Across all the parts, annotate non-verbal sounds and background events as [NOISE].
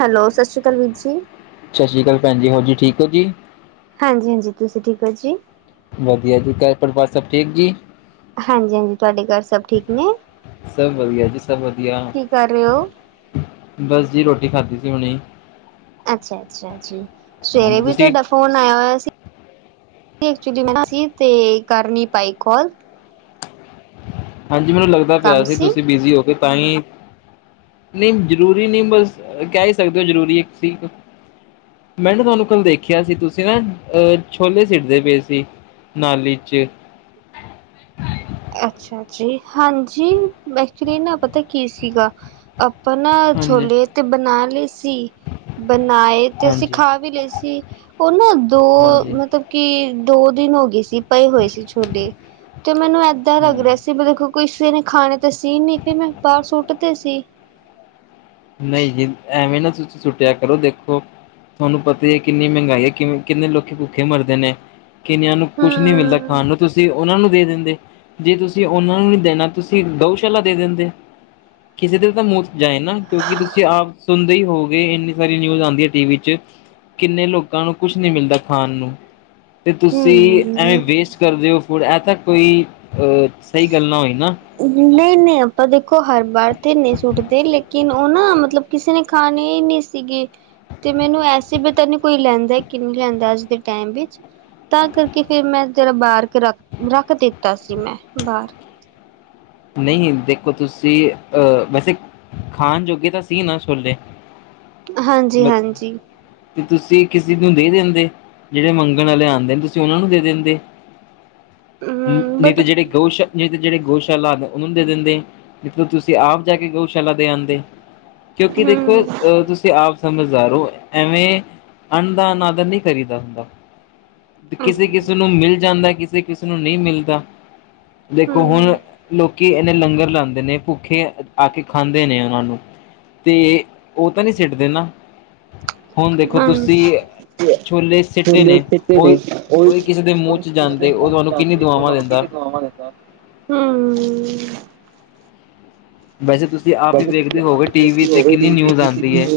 Hello ਸਤਿ ਸ਼੍ਰੀ ਅਕਾਲ ਵੀਰ ਜੀ। ਸਤਿ ਸ਼੍ਰੀ ਅਕਾਲ ਭੈਣ ਜੀ ਹੋਰ ਜੀ ਠੀਕ ਹੋ ਜੀ? ਹਾਂਜੀ-ਹਾਂਜੀ ਤੁਸੀਂ ਠੀਕ ਹੋ ਜੀ? ਵਧੀਆ ਜੀ ਘਰ ਪਰਿਵਾਰ ਸਭ ਠੀਕ ਜੀ? ਹਾਂਜੀ-ਹਾਂਜੀ ਤੁਹਾਡੇ ਘਰ ਸਭ ਠੀਕ ਨੇ, ਸਭ ਵਧੀਆ ਜੀ ਸਭ ਵਧੀਆ ਕੀ ਕਰ ਰਹੇ ਹੋ? ਬਸ ਜੀ ਰੋਟੀ ਖਾਧੀ ਸੀ ਹੁਣੀ। ਅੱਛਾ-ਅੱਛਾ ਜੀ ਸਵੇਰੇ ਹਾਂਜੀ ਵੀ ਤੁਸੀਂ ਤੁਹਾਡਾ ਫੋਨ ਆਇਆ ਹੋਇਆ ਸੀ। ਐਕਚੁਲੀ ਮੈਂ ਤੇ ਕਰਨੀ ਪਾਈ ਕਾਲ। ਹਾਂਜੀ ਮੈਨੂੰ ਲੱਗਦਾ ਪਿਆ ਸੀ ਤੁਸੀਂ ਬਿਜ਼ੀ ਹੋਉਗੇ ਤਾਂ ਹੀ ਨਹੀਂ ਜ਼ਰੂਰੀ ਨਹੀਂ ਬਸ, ਕਹਿ ਹੀ ਸਕਦੇ ਹੋ ਜ਼ਰੂਰੀ ਇੱਕ ਸੀ ਮੈਂ ਨਾ ਤੁਹਾਨੂੰ ਕੱਲ ਦੇਖਿਆ ਸੀ ਤੁਸੀਂ ਨਾ ਅਹ ਛੋਲੇ ਸਿੱਟਦੇ ਪਏ ਸੀ ਨਾਲੀ 'ਚ। ਅੱਛਾ ਜੀ ਹਾਂਜੀ ਐਕਚੁਲੀ ਨਾ ਪਤਾ ਕੀ ਸੀਗਾ ਆਪਾਂ ਨਾ ਹਾਂਜੀ ਛੋਲੇ ਤੇ ਬਣਾ ਲਏ ਸੀ। ਬਣਾਏ ਤੇ ਅਸੀਂ ਹਾਂਜੀ ਖਾ ਵੀ ਲਏ ਸੀ ਉਹ ਨਾ ਦੋ ਹਾਂਜੀ ਮਤਲਬ ਕਿ ਦੋ ਦਿਨ ਹੋ ਗਏ ਸੀ ਪਏ ਹੋਏ ਸੀ ਛੋਲੇ, ਤੇ ਮੈਨੂੰ ਏਦਾਂ ਲੱਗ ਹਾਂ ਰਿਹਾ ਸੀ ਮ ਦੇਖੋ ਕਿਸੇ ਨੇ ਖਾਣੇ ਤੇ ਸੀ ਨੀ ਤੇ ਮੈਂ ਬਾਹਰ ਸੁੱਟ ਤੇ ਸੀ। ਨਹੀਂ ਜੀ ਐਵੇਂ ਨਾ ਤੁਸੀਂ ਸੁੱਟਿਆ ਕਰੋ ਦੇਖੋ ਤੁਹਾਨੂੰ ਪਤਾ ਹੀ ਹੈ ਕਿੰਨੀ ਮਹਿੰਗਾਈ ਹੈ ਕਿਵੇਂ ਕਿੰਨੇ ਲੋਕ ਭੁੱਖੇ ਮਰਦੇ ਨੇ। ਕਿੰਨਿਆਂ ਨੂੰ ਕੁਛ ਨਹੀਂ ਮਿਲਦਾ ਖਾਣ ਹਮ ਨੂੰ ਤੁਸੀਂ ਉਹਨਾਂ ਨੂੰ ਦੇ ਦਿੰਦੇ। ਜੇ ਤੁਸੀਂ ਉਹਨਾਂ ਨੂੰ ਨਹੀਂ ਦੇਣਾ ਤੁਸੀਂ ਗਊਸ਼ਾਲਾ ਦੇ ਦਿੰਦੇ। ਕਿਸੀੇ ਦੇ ਤਾਂ ਮੂੰਹ ਚ ਜਾਏ ਨਾ। ਕਿਉਂਕਿ ਤੁਸੀਂ ਆਪ ਸੁਣਦੇ ਹੀ ਹੋਗੇ ਇੰਨੀ ਸਾਰੀ ਨਿਊਜ਼ ਆਉਂਦੀ ਹੈ ਟੀ ਵੀ ਚ। ਕਿੰਨੇ ਲੋਕਾਂ ਨੂੰ ਕੁਛ ਨੀ ਮਿਲਦਾ ਖਾਣ ਨੂੰ। ਤੇ ਤੁਸੀਂ ਐਵੇਂ ਹਮ ਵੇਸਟ ਕਰਦੇ ਹੋ ਫੂਡ ਇਹ ਤਾਂ ਕੋਈ ਸਹੀ ਗੱਲ ਨਾ ਹੋਈ ਨਾ। ਨਹੀਂ-ਨਹੀਂ ਆਪਾਂ ਦੇਖੋ ਹਰ ਵਾਰ ਤੇ ਨੀ ਸੁੱਟਦੇ ਲੇਕਿਨ ਉਹ ਨਾ ਮਤਲਬ ਕਿਸੇ ਨੇ ਖਾਣੇ ਈ ਨਹੀਂ ਸੀਗੇ। ਤੇ ਮੈਨੂੰ ਐਸੇ ਪਤਾ ਨਹੀਂ ਕੋਈ ਲੈਂਦਾ ਕਿ ਨਹੀਂ ਲੈਂਦਾ ਅੱਜ ਦੇ ਟੈਮ ਵਿੱਚ। ਤਾਂ ਕਰਕੇ ਫੇਰ ਮੈਂ ਤੇਰਾ ਬਾਹਰ ਕੇ ਰ ਰੱਖ ਦਿੱਤਾ ਸੀ ਮੈਂ ਬਾਹਰ। ਨਹੀਂ ਦੇਖੋ ਤੁਸੀਂ ਅਹ ਵੈਸੇ ਖਾਣ ਜੋਗੇ ਤਾਂ ਸੀ ਨਾ ਛੋਲੇ। ਹਾਂਜੀ-ਹਾਂਜੀ ਤੇ ਤੁਸੀਂ ਕਿਸੇ ਨੂੰ ਦੇ ਦਿੰਦੇ, ਜਿਹੜੇ ਮੰਗਣ ਵਾਲੇ ਆਉਂਦੇ ਨੇ ਤੁਸੀਂ ਉਹਨਾਂ ਨੂੰ ਦੇ ਦਿੰਦੇ। ਹਮ ਨਹੀਂ ਬਟ ਤਾਂ ਜਿਹੜੇ ਗਊਸ਼ਾਲ ਨਹੀਂ ਤਾਂ ਜਿਹੜੇ ਗਊਸ਼ਾਲਾ ਨੇ ਉਹਨਾਂ ਨੂੰ ਦੇ ਦਿੰਦੇ। ਨਲ ਤੁਸੀਂ ਤੁਸੀਂ ਆਪ ਜਾ ਕੇ ਗਊਸ਼ਾਲਾ ਦੇ ਆਂਦੇ ਕਿਉਂਕਿ ਦੇਖੋ ਹਮ ਅਹ ਤੁਸੀਂ ਆਪ ਸਮਝਦਾਰ ਹੋ। ਐਵੇਂ, ਅੰਨ ਦਾ ਅਨਾਦਰ ਨਹੀਂ ਕਰੀ ਦਾ ਹੁੰਦਾ। ਕਿਸੇ-ਕਿਸੇ ਨੂੰ ਮਿਲ ਜਾਂਦਾ ਕਿਸੇ ਕਿਸੇ ਨੂੰ ਨਹੀਂ ਮਿਲਦਾ, ਦੇਖੋ ਹੁਣ ਹਮ ਲੋਕੀ ਇਹਨੇ ਲੰਗਰ ਲਾਉਂਦੇ ਨੇ ਭੁੱਖੇ ਆ ਕੇ ਖਾਂਦੇ ਨੇ ਉਹਨਾਂ ਨੂੰ, ਤੇ ਉਹ ਤਾਂ ਨਹੀਂ ਸਿੱਟਦੇ ਨਾ, ਹੁਣ ਦੇਖੋ ਹਾਂਜੀ ਤੁਸੀਂ ਛੋਲੇ ਸਿੱਟੇ ਨੇ ਉਹੀ ਉਹੀ ਕਿਸੇ ਦੇ ਮੂੰਹ ਚ ਜਾਂਦੇ ਉਹ ਤੁਹਾਨੂੰ ਕਿੰਨੀ ਦੁਆਵਾਂ ਦਿੰਦਾ। ਹੂੰ ਵੈਸੇ ਤੁਸੀਂ ਆਪ ਹੀ ਵੇਖਦੇ ਹੋਗੇ ਟੀ ਵੀ ਤੇ ਕਿੰਨੀ ਨਿਊਜ਼ ਆਂਦੀ ਹੈ,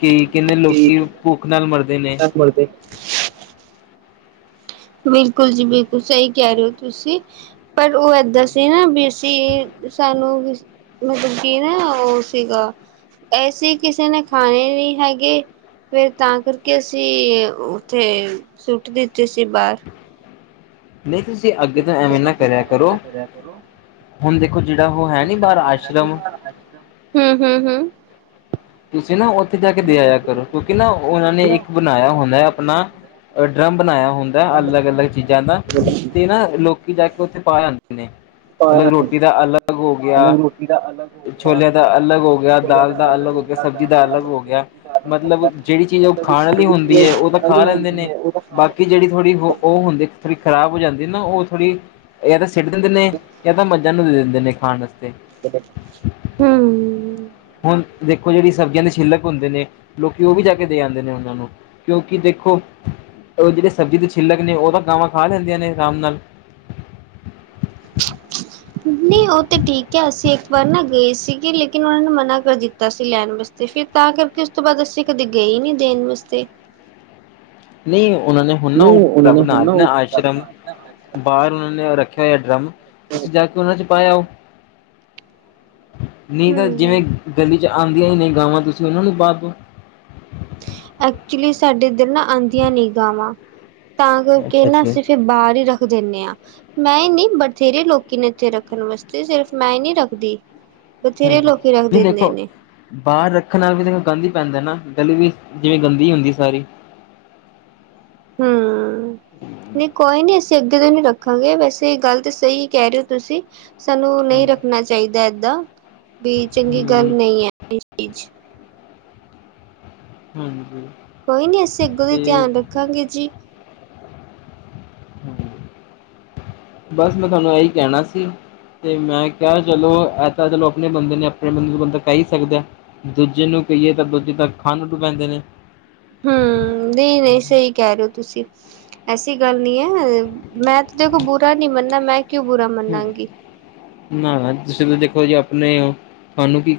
ਕਿ ਕਿੰਨੇ ਲੋਕੀ ਭੁੱਖ ਨਾਲ ਮਰਦੇ ਨੇ। [INAUDIBLE] [UNINTELLIGIBLE] ਬਿਲਕੁਲ ਜੀ, ਬਿਲਕੁਲ ਸਹੀ ਕਹਿ ਰਹੇ ਹੋ ਤੁਸੀਂ ਪਰ ਉਹ ਏਦਾਂ ਸੀ ਨਾ ਵੀ ਜੀ, ਸਾਨੂੰ ਮਤਲਬ ਕੀ ਨਾ ਉਹ ਸੀਗਾ ਐਸੀ, ਕਿਸੇ ਨੇ ਖਾਣੇ ਨਹੀਂ ਹੈਗੇ। ਫੇਰ, ਤਾਂ ਕਰਕੇ ਅਸੀਂ ਉੱਥੇ ਸੁੱਟ ਦਿੱਤੀ ਸੀ ਬਾਹਰ। ਨਹੀਂ, ਤੁਸੀਂ ਅੱਗੇ ਤੋਂ ਐਵੇਂ ਇਨਾ ਕਰਿਆ ਕਰੋ ਕਰੋ। ਹੁਣ ਦੇਖੋ, ਜਿਹੜਾ ਉਹ ਹੈ ਨੀ ਬਾਹਰ ਆਸ਼ਰਮ [INAUDIBLE] [UNINTELLIGIBLE] ਹੂੰ, ਹੂੰ, ਹੂੰ। ਤੁਸੀਂ ਨਾ ਉੱਥੇ ਜਾ ਕੇ ਦੇ ਆਇਆ ਕਰੋ, ਕਿਉਂਕਿ ਨਾ ਉਹਨਾਂ ਨੇ ਇੱਕ ਬਣਾਇਆ ਹੁੰਦਾ ਹੈ ਆਪਣਾ ਡਰੱਮ ਬਣਾਇਆ ਹੁੰਦਾ ਅਲੱਗ -ਅਲੱਗ ਚੀਜ਼ਾਂ ਦਾ ਤੇ ਨਾ ਲੋਕੀ ਜਾ ਕੇ ਉੱਥੇ ਪਾ ਜਾਂਦੇ ਨੇ। ਮਤਲਬ ਰੋਟੀ ਦਾ ਅਲੱਗ ਹੋ ਗਿਆ, ਛੋਲਿਆਂ ਦਾ ਅਲੱਗ ਹੋ ਗਿਆ ਦਾਲ ਦਾ ਅਲੱਗ ਹੋ ਗਿਆ, ਸਬ ਦਾ ਅਲੱਗ ਹੋ ਗਿਆ ਮਤਲਬ ਜਿਹੜੀ ਚੀਜ਼ ਉਹ ਖਾਣ ਆਲੀ ਹੁੰਦੀ ਹੈ ਉਹ ਤਾਂ ਖਾ ਲੈਂਦੇ ਨੇ ਬਾਕੀ ਜਿਹੜੀ ਥੋੜੀ ਉਹ ਹੁੰਦੀ, ਥੋੜੀ ਖਰਾਬ ਹੋ ਜਾਂਦੀ ਨਾ ਉਹ ਥੋੜੀ ਜਾਂ ਤਾਂ ਸਿੱਟ ਦਿੰਦੇ ਨੇ, ਜਾਂ ਤਾਂ ਮੱਝਾਂ ਨੂੰ ਦੇ ਦਿੰਦੇ ਨੇ ਖਾਣ ਵਾਸਤੇ। ਹੂੰ। ਹੁਣ ਦੇਖੋ, ਜਿਹੜੀ ਸਬਜ਼ੀਆਂ ਦੇ ਛਿੱਲਕ ਹੁੰਦੇ ਨੇ, ਲੋਕੀ ਉਹ ਵੀ ਜਾ ਕੇ ਦੇ ਆਉਂਦੇ ਨੇ ਉਹਨਾਂ ਨੂੰ। ਕਿਉਂਕਿ ਦੇਖੋ, ਉਹ ਜਿਹੜੇ ਸਬਜ਼ੀ ਦੇ ਛਿੱਲਕ ਨੇ ਉਹ ਤਾਂ ਗਾਵਾਂ ਖਾ ਲੈਂਦੀਆਂ ਨੇ ਆਰਾਮ ਨਾਲ ਨਹੀਂ [UNINTELLIGIBLE] ਉਹ ਤੇ ਠੀਕ ਹੈ ਅਸੀਂ ਪਰ ਨ ਗਏ ਸੀਗੇ ਲੇਕਿਨ ਉਹਨਾਂ ਨੇ ਮਨਾ ਕਰ ਦਿੱਤਾ ਸੀ ਲੈਣ ਵਾਸਤੇ ਫਿਰ ਤਾਂ ਕਰਕੇ ਉਸ ਤੋਂ ਬਾਅਦ, ਅਸੀਂ ਕਦੇ ਗਏ ਨੀ ਦੇਣ ਵਾਸਤੇ। ਨਹੀਂ, ਉਹਨਾਂ ਨੇ ਹੁਣ ਨਾ ਉਹ ਰੱਬ ਨਾ ਲਣਾ ਆਸ਼ ਸ਼ਰਮ, ਬਾਹਰ ਉਹਨਾਂ ਨੇ ਰੱਖਿਆ ਹੋਇਆ ਡਰਮ ਤੁਸੀਂ ਜਾ ਕੇ ਉਹਨਾਂ ਚ ਪਾਇ ਆਓ। ਨਹੀਂ ਤਾਂ ਜਿਵੇਂ, ਹਮ ਗਲੀ ਚ ਆਉਂਦੀਆਂ ਹੀ ਨੇ ਗਾਵਾਂ ਤੁਸੀਂ ਉਹਨਾਂ ਨੂੰ ਪਾ ਦਿਓ। ਐਕਚੁਲੀ, ਸਾਡੇ ਦਿਲ ਨਾ ਆਉਂਦੀਆਂ ਨੀ ਗਾਵਾਂ। ਤਾਂ ਕਰਕੇ ਅੱਛਾ ਨਾ, ਜੀ। ਅਸੀਂ ਫਿਰ ਬਾਹਰ ਹੀ ਰੱਖ ਦਿੰਦੇ ਹਾਂ। ਮੈਂ ਹੀ ਨਹੀ, ਬਥੇਰੇ ਲੋਕੀ ਨੇ ਇੱਥੇ ਰੱਖਣ ਵਾਸਤੇ ਸਿਰਫ਼ ਮੈਂ ਈ ਨਹੀਂ ਰੱਖਦੀ। ਬਥੇਰੇ ਹੂੰ, ਲੋਕੀ ਰੱਖ ਵੀ ਦਿੰਦੇ ਦੇਖੋ ਨੇ ਬਾਹਰ ਰੱਖਣ ਨਾਲ ਵੀ, ਗੰਦ ਹੀ ਪੈਂਦਾ ਨਾ, ਗਲੀ ਵੀ ਜਿਵੇਂ ਗੰਦੀ ਹੁੰਦੀ ਸਾਰੀ। ਹੂੰ। ਨਹੀਂ, ਕੋਈ ਨੀ ਅਸੀਂ ਅੱਗੇ ਤੋਂ ਨੀ ਰੱਖਾਂਗੇ ਵੈਸੇ ਗੱਲ ਤਾਂ ਸਹੀ ਕਹਿ ਰਹੇ ਹੋ ਤੁਸੀਂ। ਸਾਨੂੰ ਨਹੀਂ ਰੱਖਣਾ ਚਾਹੀਦਾ ਏਦਾਂ ਬੀ ਚੰਗੀ ਗੱਲ ਹੂੰ ਨਹੀਂ ਹੈ ਚੀਜ਼ ਹੰਜੀ। ਕੋਈ ਨਹੀਂ, ਅਸੀਂ ਅੱਗੋਂ ਦੀ ਧਿਆਨ ਰੱਖਾਂਗੇ ਜੀ। [INAUDIBLE] [INAUDIBLE] ਬਸ, ਮੈਂ ਤੁਹਾਨੂੰ ਇਹੀ ਕਹਿਣਾ ਸੀ। ਤੇ ਮੈਂ ਕਿਹਾ ਚਲੋ ਐ ਤਾਂ ਚਲੋ ਆਪਣੇ ਬੰਦੇ ਨੇ, ਆਪਣੇ ਬੰਦੇ ਨੂੰ ਬੰਦਾ ਕਹਿ ਹੀ ਸਕਦਾ। ਦੂਜੇ ਨੂੰ ਕਹੀਏ ਤਾਂ ਦੂਜੇ ਤਾਂ ਖਾਣ ਨੂੰ ਪੈਂਦੇ ਨੇ ਹੂੰ ਨਹੀਂ, ਨਹੀਂ ਸਹੀ ਕਹਿ ਰਹੇ ਹੋ ਤੁਸੀਂ। ਐਸੀ ਗੱਲ ਨੀ ਹੈ, ਮੈਂ ਤੇ ਦੇਖੋ ਬੁਰਾ ਨੀ ਮੰਨਨਾ, ਮੈਂ ਕਿਉਂ ਬੁਰਾ ਮੰਨਾਗੀ? ਨਾ, ਤੁਸੀਂ ਤਾਂ ਦੇਖੋ ਜੀ ਆਪਣੇ ਹੋ। ਥੋਨੂੰ ਕੀ,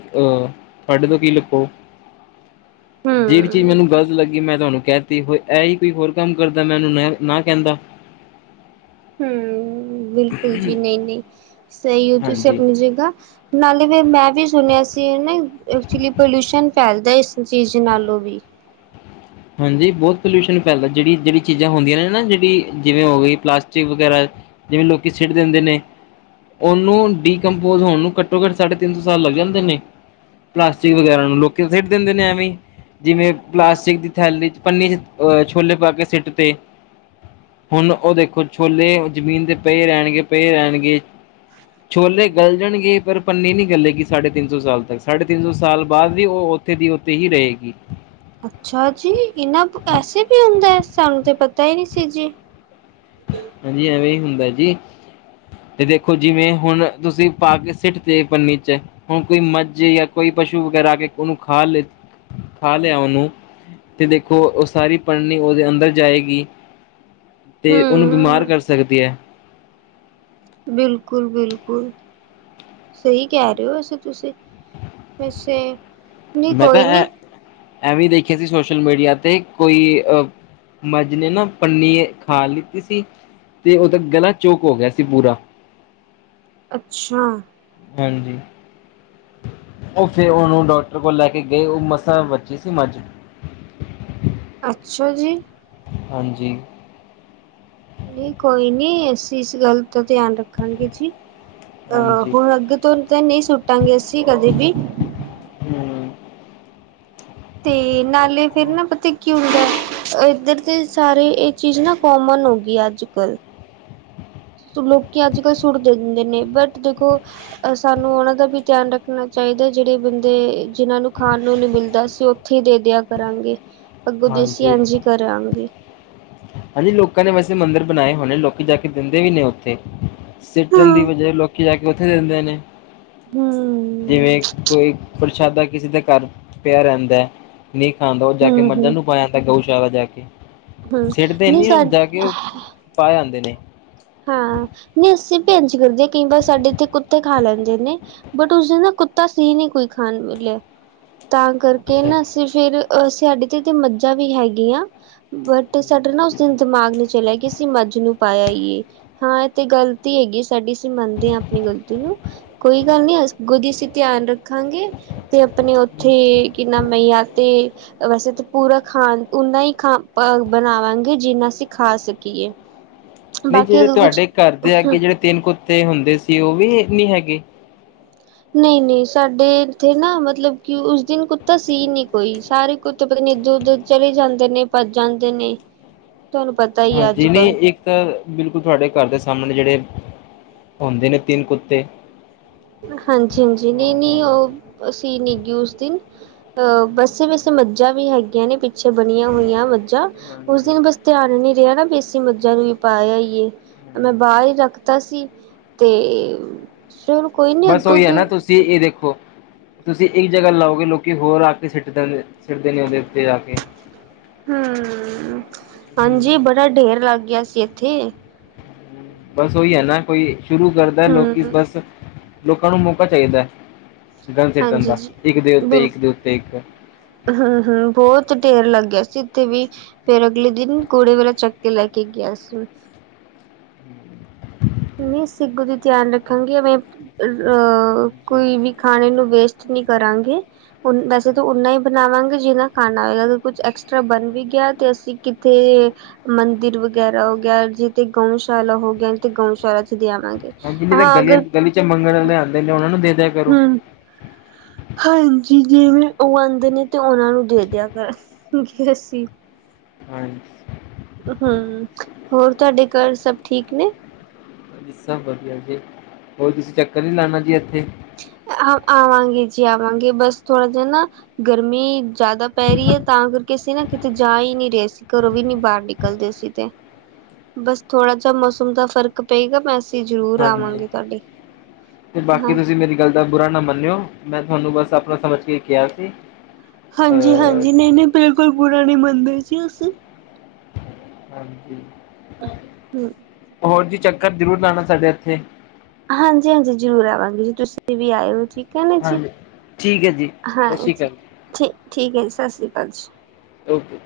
ਤੁਹਾਡੇ ਤੋਂ ਕੀ ਲੱੱਕੋ। [INAUDIBLE] [INAUDIBLE] ਜਿਹੜੀ ਚੀਜ਼ ਹੂੰ। ਮੈਨੂੰ ਗ਼ਲਤ ਲੱਗੀ ਮੈਂ ਤੁਹਾਨੂੰ ਕਹਿ ਦਿੱਤੀ ਇਹੀ ਕੋਈ ਹੋਰ ਕੰਮ ਕਰਦਾ, ਮੈਂ ਉਹਨੂੰ ਨਾ ਕਹਿੰਦਾ। ਹੂੰ, ਬਿਲਕੁਲ ਜੀ ਨਹੀਂ, ਨਹੀਂ ਸਹੀ ਹੋ ਤੁਸੀਂ ਹਾਂਜੀ ਆਪਣੀ ਜਗ੍ਹਾ ਨਾਲੇ ਫਿਰ ਮੈਂ ਵੀ ਸੁਣਿਆ ਸੀ ਨਾ, ਐਕਚੁਲੀ ਪੋਲਿਊਸ਼ਨ ਫੈਲਦਾ ਇਸ ਚੀਜ਼ ਨਾਲੋਂ ਵੀ। ਹਾਂਜੀ, ਬਹੁਤ ਪੋਲਿਊਸ਼ਨ ਫੈਲਦਾ ਜਿਹੜੀ ਜਿਹੜੀ ਚੀਜ਼ਾਂ ਹੁੰਦੀਆਂ ਨੇ ਨਾ ਜਿਹੜੀ ਜਿਵੇਂ ਹੋ ਗਈ ਪਲਾਸਟਿਕ ਵਗੈਰਾ ਜਿਵੇਂ, ਲੋਕੀ ਛਿੱਡ ਦਿੰਦੇ ਨੇ ਉਹਨੂੰ ਡੀਕਪੋਜ ਹੋਣ ਨੂੰ, ਘੱਟੋ ਘੱਟ ਸਾਢੇ ਤਿੰਨ ਸੋ ਸਾਲ ਲੱਗ ਜਾਂਦੇ ਨੇ। ਪਲਾਸਟਿਕ ਵਗੈਰਾ ਨੂੰ ਲੋਕੀ ਖੇਡ ਦਿੰਦੇ ਨੇ ਐਵੇਂ ਜਿਵੇਂ ਪਲਾਸਟਿਕ ਦੀ ਥੈਲੀ ਚ ਪੰਨੀ ਚ ਅਹ ਛੋਲੇ ਪਾ ਕੇ ਸਿੱਟ ਤੇ ਹੁਣ ਉਹ ਦੇਖੋ ਛੋਲੇ ਜ਼ਮੀਨ ਤੇ ਪਏ ਰਹਿਣਗੇ ਪਏ ਰਹਿਣਗੇ। ਛੋਲੇ ਗਲ ਜਾਣਗੇ ਪਰ ਪੰਨੀ ਨੀ ਗੱਲੇਗੀ ਸਾਢੇ ਤਿੰਨ ਸੌ ਸਾਲ ਤੱਕ ਸਾਢੇ ਤਿੰਨ ਸੌ ਸਾਲ ਬਾਅਦ ਵੀ ਉਹ ਉੱਥੇ ਦੀ ਉੱਥੇ ਹੀ ਰਹੇਗੀ। ਅੱਛਾ ਜੀ ਇਹਨਾਂ ਐਸੇ ਵੀ ਹੁੰਦਾ ਹੈ ਸਾਨੂੰ ਤੇ ਪਤਾ ਹੀ ਨਹੀਂ ਸੀ ਜੀ। ਹਾਂਜੀ ਐਵੇਂ ਹੀ ਹੁੰਦਾ ਜੀ ਤੇ ਦੇਖੋ ਜਿਵੇਂ ਹੁਣ ਤੁਸੀਂ ਪਾ ਕੇ ਸਿੱਟ ਤੇ ਪੰਨੀ ਚ ਹੁਣ ਕੋਈ ਮੱਝੇ ਜਾਂ ਕੋਈ ਪਸ਼ੂ ਵਗੈਰਾ ਆ ਕੇ। ਉਹਨੂੰ ਖਾ ਲ ਖਾ ਲਿਆ ਉਹਨੂੰ ਤੇ ਦੇਖੋ ਉਹ ਸਾਰੀ ਪੜ੍ਹਨੀ ਉਹਦੇ ਅੰਦਰ ਜਾਏਗੀ। ਅਤੇ ਉਹਨੂੰ ਬਿਮਾਰ ਹੂੰ, ਕਰ ਸਕਦੀ ਹੈ। ਬਿਲਕੁਲ ਬਿਲਕੁਲ। ਸਹੀ ਕਹਿ ਰਹੇ ਹੋ ਵੈਸੇ ਤੁਸੀਂ ਵੈਸੇ ਨਹੀਂ ਮੈਂ ਤਾਂ ਕੋਈ ਐ ਨਹੀਂ ਐਵੇਂ ਦੇਖਿਆ ਸੀ ਸੋਸ਼ਲ ਮੀਡੀਆ ਤੇ ਕੋਈ ਅ ਮੱਝ ਨੇ ਨਾ ਪੰਨੀ ਖਾ ਲਿੱਤੀ ਸੀ ਤੇ ਉਹਦਾ ਗਲਾ ਚੋਕ ਹੋ ਗਿਆ ਸੀ ਪੂਰਾ। ਅੱਛਾ। ਹਾਂਜੀ। ਉਹ ਫੇਿਰ ਉਹਨੂੰ ਡਾਕਟਰ ਕੋਲ ਲੈ ਕੇ ਗਏ ਉਹ ਮਸਾਂ ਬਚੇ ਸੀ ਮੱਝ। ਅੱਛਾ ਜੀ। ਹਾਂਜੀ। ਨਹੀਂ ਕੋਈ ਨੀ ਅਸੀਂ ਇਸ ਗੱਲ ਦਾ ਧਿਆਨ ਰੱਖਾਂਗੇ ਜੀ। ਆਹ ਹਾਂਜੀ ਹੁਣ ਅੱਗੇ ਤੋਂ ਨਹੀਂ ਸੁੱਟਾਂਗੇ ਅਸੀਂ ਕਦੇ ਵੀ। ਹੂੰ ਤੇ ਨਾਲੇ ਫੇਰ ਨਾ ਪਤਾ ਕੀ ਉਡਦਾ ਇੱਧਰ ਦੇ ਸਾਰੇ ਚੀਜ਼ ਨਾ ਕੋਮਨ ਹੋ ਗਈ ਅੱਜ ਕੱਲ੍ਹ। ਲੋਕੀ ਅੱਜ ਕੱਲ੍ਹ ਸੁੱਟ ਦਿੰਦੇ ਨੇ ਬਟ ਦੇਖੋ। ਅ ਸਾਨੂੰ ਉਹਨਾਂ ਦਾ ਵੀ ਧਿਆਨ ਰੱਖਣਾ ਚਾਹੀਦਾ ਜਿਹੜੇ ਬੰਦੇ ਜਿਹਨਾਂ ਨੂੰ ਖਾਣ ਨੂੰ ਨੀ ਮਿਲਦਾ ਸੀ। ਉੱਥੇ ਦੇ ਦਿਆ ਕਰਾਂਗੇ ਅੱਗੋਂ ਦੇਸੀ ਹਾਂਜੀ ਇੰਜ ਕਰਾਂਗੇ। ਹਾਂਜੀ ਲੋਕਾਂ ਨੇ ਵੈਸੇ ਮੰਦਿਰ ਬਣਾਏ ਹੋਣੇ ਲੋਕੀ ਜਾ ਕੇ ਦਿੰਦੇ ਵੀ ਨੇ ਉੱਥੇ। ਸਿੱਟਣ ਦੀ ਹਮ ਵਜਾ ਲੋਕੀ ਜਾ ਕੇ ਉੱਥੇ ਦਿੰਦੇ ਨੇ। ਹਮ। ਜਿਵੇਂ ਕੋਈ ਪ੍ਰਸ਼ਾਦਾ ਕਿਸੇ ਦਾ ਘਰ ਪਿਆ ਰਹਿੰਦਾ ਨਹੀਂ ਖਾਂਦਾ ਮਜ਼ਾਂ ਹਮ ਨੂੰ ਪਾਇਆ ਜਾਂਦਾ ਗਊਸ਼ਾਲਾ ਜਾ ਕੇ ਹਮ ਸਿਟ ਤੇ ਨਹੀਂ ਸਾ ਨ ਜਾ ਕੇ ਉਹ ਪਾ ਆਂਦੇ ਨੇ। ਹਾਂ ਨਹੀਂ ਅਸੀਂ ਭੇ ਕਰਦੇ ਕਈ ਵਾਰ ਸਾਡੇ ਇੱਥੇ ਕੁੱਤੇ ਖਾ ਲੈਂਦੇ ਨੇ ਬਟ ਉਸਦੇ ਨਾ ਕੁੱਤਾ ਸੀ ਨਹੀਂ ਕੋਈ ਖਾਣ ਮਿਲਿਆ ਤਾਂ ਕਰਕੇ ਅੱਛਾ, ਨਾ ਅਸੀਂ ਫੇਿਰ ਸਾ ਸਾਡੇ ਤੇ ਤੇ ਮੱਝਾਂ ਵੀ ਹੈਗੀਆਂ ਬਟ ਸਾਡੇ ਨਾ ਉਸ ਦਿਨ ਦਿਮਾਗ ਨੂੰ ਚਲਿਆ ਕਿ ਅਸੀਂ ਮੱਝ ਨੂੰ ਪਾਇਆ ਏ ਹਾਂ ਇਹ ਤੇ ਗ਼ਲਤੀ ਹੈਗੀ ਸਾਡੀ ਅਸੀਂ ਮੰਨਦੇ ਹਾਂ ਆਪਣੀ ਗ਼ਲਤੀ ਨੂੰ। ਕੋਈ ਗੱਲ ਨੀ ਅਗੁਝਸੀ ਧਿਆਨ ਰੱਖਾਂਗੇ ਤੇ ਆਪਣੇ ਉੱਥੇ ਕਿ ਨਾਮ ਈ ਆ ਤੇ ਵੈਸੇ ਤਾਂ ਪੂਰਾ ਖਾਣ ਓਨਾ ਹੀ ਖਾ ਅ ਬਣਾਵਾਂਗੇ ਜਿੰਨਾ ਅਸੀਂ ਖਾ ਸਕੀਏ। ਹ। ਨਹੀਂ ਜਿਹੜੇ ਤੁਹਾਡੇ ਘਰ ਦੇ ਅਗੇ ਜਿਹੜੇ ਤਿੰਨ ਕੁੱਤੇ ਹੁੰਦੇ ਸੀ ਉਹ ਵੀ ਨਹੀਂ ਹੈਗੇ। ਨਹੀਂ ਨਹੀਂ ਸਾਡੇ ਇੱਥੇ ਨਾ ਮਤਲਬ ਕਿ ਉਸ ਦਿਨ ਕੁੱਤਾ ਸੀ ਨਹੀਂ ਕੋਈ ਸਾਰੇ ਕੁ ਪਤਾਨੀ ਇੱਧਰ ਉੱਧਰ ਚਲੀ ਜਾਂਦੇ ਨੇ ਭੱਜ ਜਾਂਦੇ ਨੇ। ਤੁਹਾਨੂੰ ਪਤਾ ਹੀ ਹਾਂ ਆ ਅੱਜ ਜਿਨ ਕੱਲ੍ਹ ਇੱਕ ਤਾਂ ਬਿਲਕੁਲ ਤੁਹਾਡੇ ਘਰ ਦੇ ਸਾਹਮਣੇ ਜਿਹੜੇ ਹੁੰਦੇ ਨੇ ਤਿੰਨ ਕੁੱਤੇ। ਹਾਂਜੀ ਹਾਂਜੀ ਹਾਂ ਨਹੀਂ ਹਾਂ ਨਹੀਂ ਉਹ ਅਸੀਂ ਨ ਗ ਉਸ ਦਿਨ। ਅਹ ਵਸੇ ਵੈਸੇ ਮੱਝਾਂ ਵੀ ਹੈਗੀਆਂ ਨੇ ਪਿੱਛੇ ਬਣੀਆਂ ਹੋਈਆਂ ਮੱਝਾਂ ਉਸ ਹਾਂਜੀ ਦਿਨ ਬਸ। ਧਿਆਨ ਈ ਨੀ ਰਿਹਾ ਨਾ ਬੇਸੀ ਮੱਝਾਂ ਨੂੰ ਹੀ ਪਾਇਆ ਹੀ ਏ ਮੈਂ ਬਾਹਰ ਹੀ ਰੱਖਤਾ ਸੀ। ਤੇ ਸ਼ੂ। [UNINTELLIGIBLE] ਬਸ ਓਹੀ ਹੈ ਨਾ ਤੁਸੀਂ ਇਹ ਦੇਖੋ। ਤੁਸੀਂ ਇੱਕ ਜਗ੍ਹਾ ਲਾਓਗੇ ਲੋਕੀ ਹੋਰ ਆ ਕੇ ਸਿੱਟ ਦ ਸਿੱਟਦੇ ਨੇ ਉਹਦੇ ਉੱਤੇ ਆ ਕੇ। ਹ ਹਾਂਜੀ ਬੜਾ ਢੇਰ ਲੱਗ ਗਿਆ ਸੀ ਇੱਥੇ। ਬਸ ਉਹੀ ਹੈ ਨਾ ਕੋਈ ਸ਼ੁਰੂ ਕਰਦਾ ਲੋਕੀ ਹਮ ਬਸ। ਲੋਕਾਂ ਨੂੰ ਮੌਕਾ ਚਾਹੀਦਾ ਗੰਦ ਸਿੱਟਣ ਹਾਂਜੀ ਦਾ ਜੀ ਇੱਕ ਦੇ ਉੱਤੇ ਇੱਕ ਦੇ ਉੱਤੇ ਇੱਕ। ਹ ਹ ਬਹੁਤ ਢੇਰ ਲੱਗਿਆ ਸੀ ਇੱਥੇ ਵੀ। ਫੇਰ ਅਗਲੇ ਦਿਨ ਕੁੜੇ ਵਾਲਾ ਚੱਕ ਕੇ ਲੈ ਕੇ ਗਿਆ ਸੀ। [INAUDIBLE] [INAUDIBLE] ਨਹੀਂ ਅਗੋ ਦੀ ਧਿਆਨ ਰੱਖਾਂਗੇ ਵੇਂ ਅਹ ਹਾਂਜੀ ਕੋਈ ਵੀ ਖਾਣੇ ਨੂੰ ਵੇਸਟ। ਨੀ ਕਰਾਂਗੇ। ਹੁਨ ਤਾਂ ਜਦੋਂ ਓਨਾ ਹੀ ਬਨਾਵਾਂਗੇ ਜਿਹਨਾ ਖਾਨਾ ਹੋਵੇਗਾ ਜੇ ਕੁਛ ਐਕਸਟਰਾ ਬਨ ਵੀ ਗਿਆ ਤੇ ਅਸੀਂ ਕਿਤੇ। ਮੰਦਿਰ ਵਗੈਰਾ ਹੋ ਗਿਆ ਜਿੇਤੇ ਗਊਸ਼ਾਲਾ ਹੋ ਗਿਆ ਤੇ ਗਊਸ਼ਾਲਾ ਚ ਦੇ ਆਵਾਂਗੇ। ਹਾਂਜੀ ਨਹੀਂ ਤਾਂ ਹਾਂ ਗਲੀ ਅਗਰ ਗਲੀ ਚ ਮੰਗਣ ਵਾਲੇ ਆਂਦੇ ਨੇ ਉਹਨਾ ਨੂੰ ਦੇ ਦਿਆ ਕਰੋ। ਹੂੰ ਹਾਂਜੀ ਜਿਵੇਂ ਉਹ ਆਂਦੇ ਨੇ ਤੇ ਉਹਨਾਂ ਨੂੰ ਦੇ ਦਿਆ ਕਰਗੇ ਅਸੀਂ। ਹਾਂਜੀ। ਹੁ ਹੋਰ ਤੁਹਾਡੇ ਘਰ ਸਭ ਠੀਕ ਨੇ। ਸਭ ਵਧੀਆ ਜੀ ਹੋਰ ਤੁਸੀਂ ਚੱਕਰ ਨੀ ਲਾਨਾ ਜੀ ਇੱਥੇ। ਆਵਾਂਗੇ ਜੀ ਆਵਾਂਗੇ ਬਸ ਥੋੜਾ ਜਿਹਾ ਨਾ ਗਰਮੀ। ਜ਼ਿਆਦਾ ਪੈ ਰਹੀ ਹੈ ਤਾਂ ਕਰਕੇ ਅਸੀਂ ਨਾ ਕਿਤੇ ਜਾ ਹੀ ਨਹੀਂ ਰਹੇ ਸੀ ਘਰੋਂ ਵੀ ਨੀ ਬਾਹਰ ਨਿਕਲਦੇ ਸੀ ਤੇ। ਬਸ ਥੋੜਾ ਜਿਹਾ ਮੌਸਮ ਦਾ ਫ਼ਰਕ ਪਏਗਾ ਵੈਸੇ ਜ਼ਰੂਰ ਹਾਂਜੀ ਆਵਾਂਗੇ ਤੁਹਾਡੇ ਤੇ ਬਾਕੀ ਹਾਂ ਤੁਸੀਂ ਮੇਰੀ ਗੱਲ ਦਾ ਬੁਰਾ ਨਾ ਮੰਨਿਓ ਮੈਂ ਤੁਹਾਨੂੰ ਬਸ ਅਪਨਾ ਸਮਝ ਕੇ ਕਿਹਾ ਸੀ। ਹਾਂਜੀ ਅ ਹਾਂਜੀ ਨਹੀਂ ਨਹੀਂ ਬਿਲਕੁਲ ਬੁਰਾ ਨਹੀਂ ਮੰਦੇ ਜੀ ਅਸੀ ਹਾਂਜੀ ਹੋਰ ਜੀ ਚੱਕਰ ਜ਼ਰੂਰ ਲਾਣਾ ਸਾਡੇ ਏਥੇ। ਹਾਂਜੀ ਹਾਂਜੀ ਜ਼ਰੂਰ ਆਵਾਂਗੇ ਜੀ ਤੁਸੀਂ ਵੀ ਆਇੳ ਜੀ। ਕਹਿੰਦੇ ਜੀ ਹਾਂਜੀ ਠੀਕ ਹੈ ਜੀ ਹਾਂ ਸਤਿ ਸ਼੍ਰੀ ਜੀ ਅਕਾਲ ਠੀ ਠੀਕ ਹੈ ਜੀ ਸਤ ਸ਼੍ਰੀ ਅਕਾਲ ਜੀ ਓਕੇ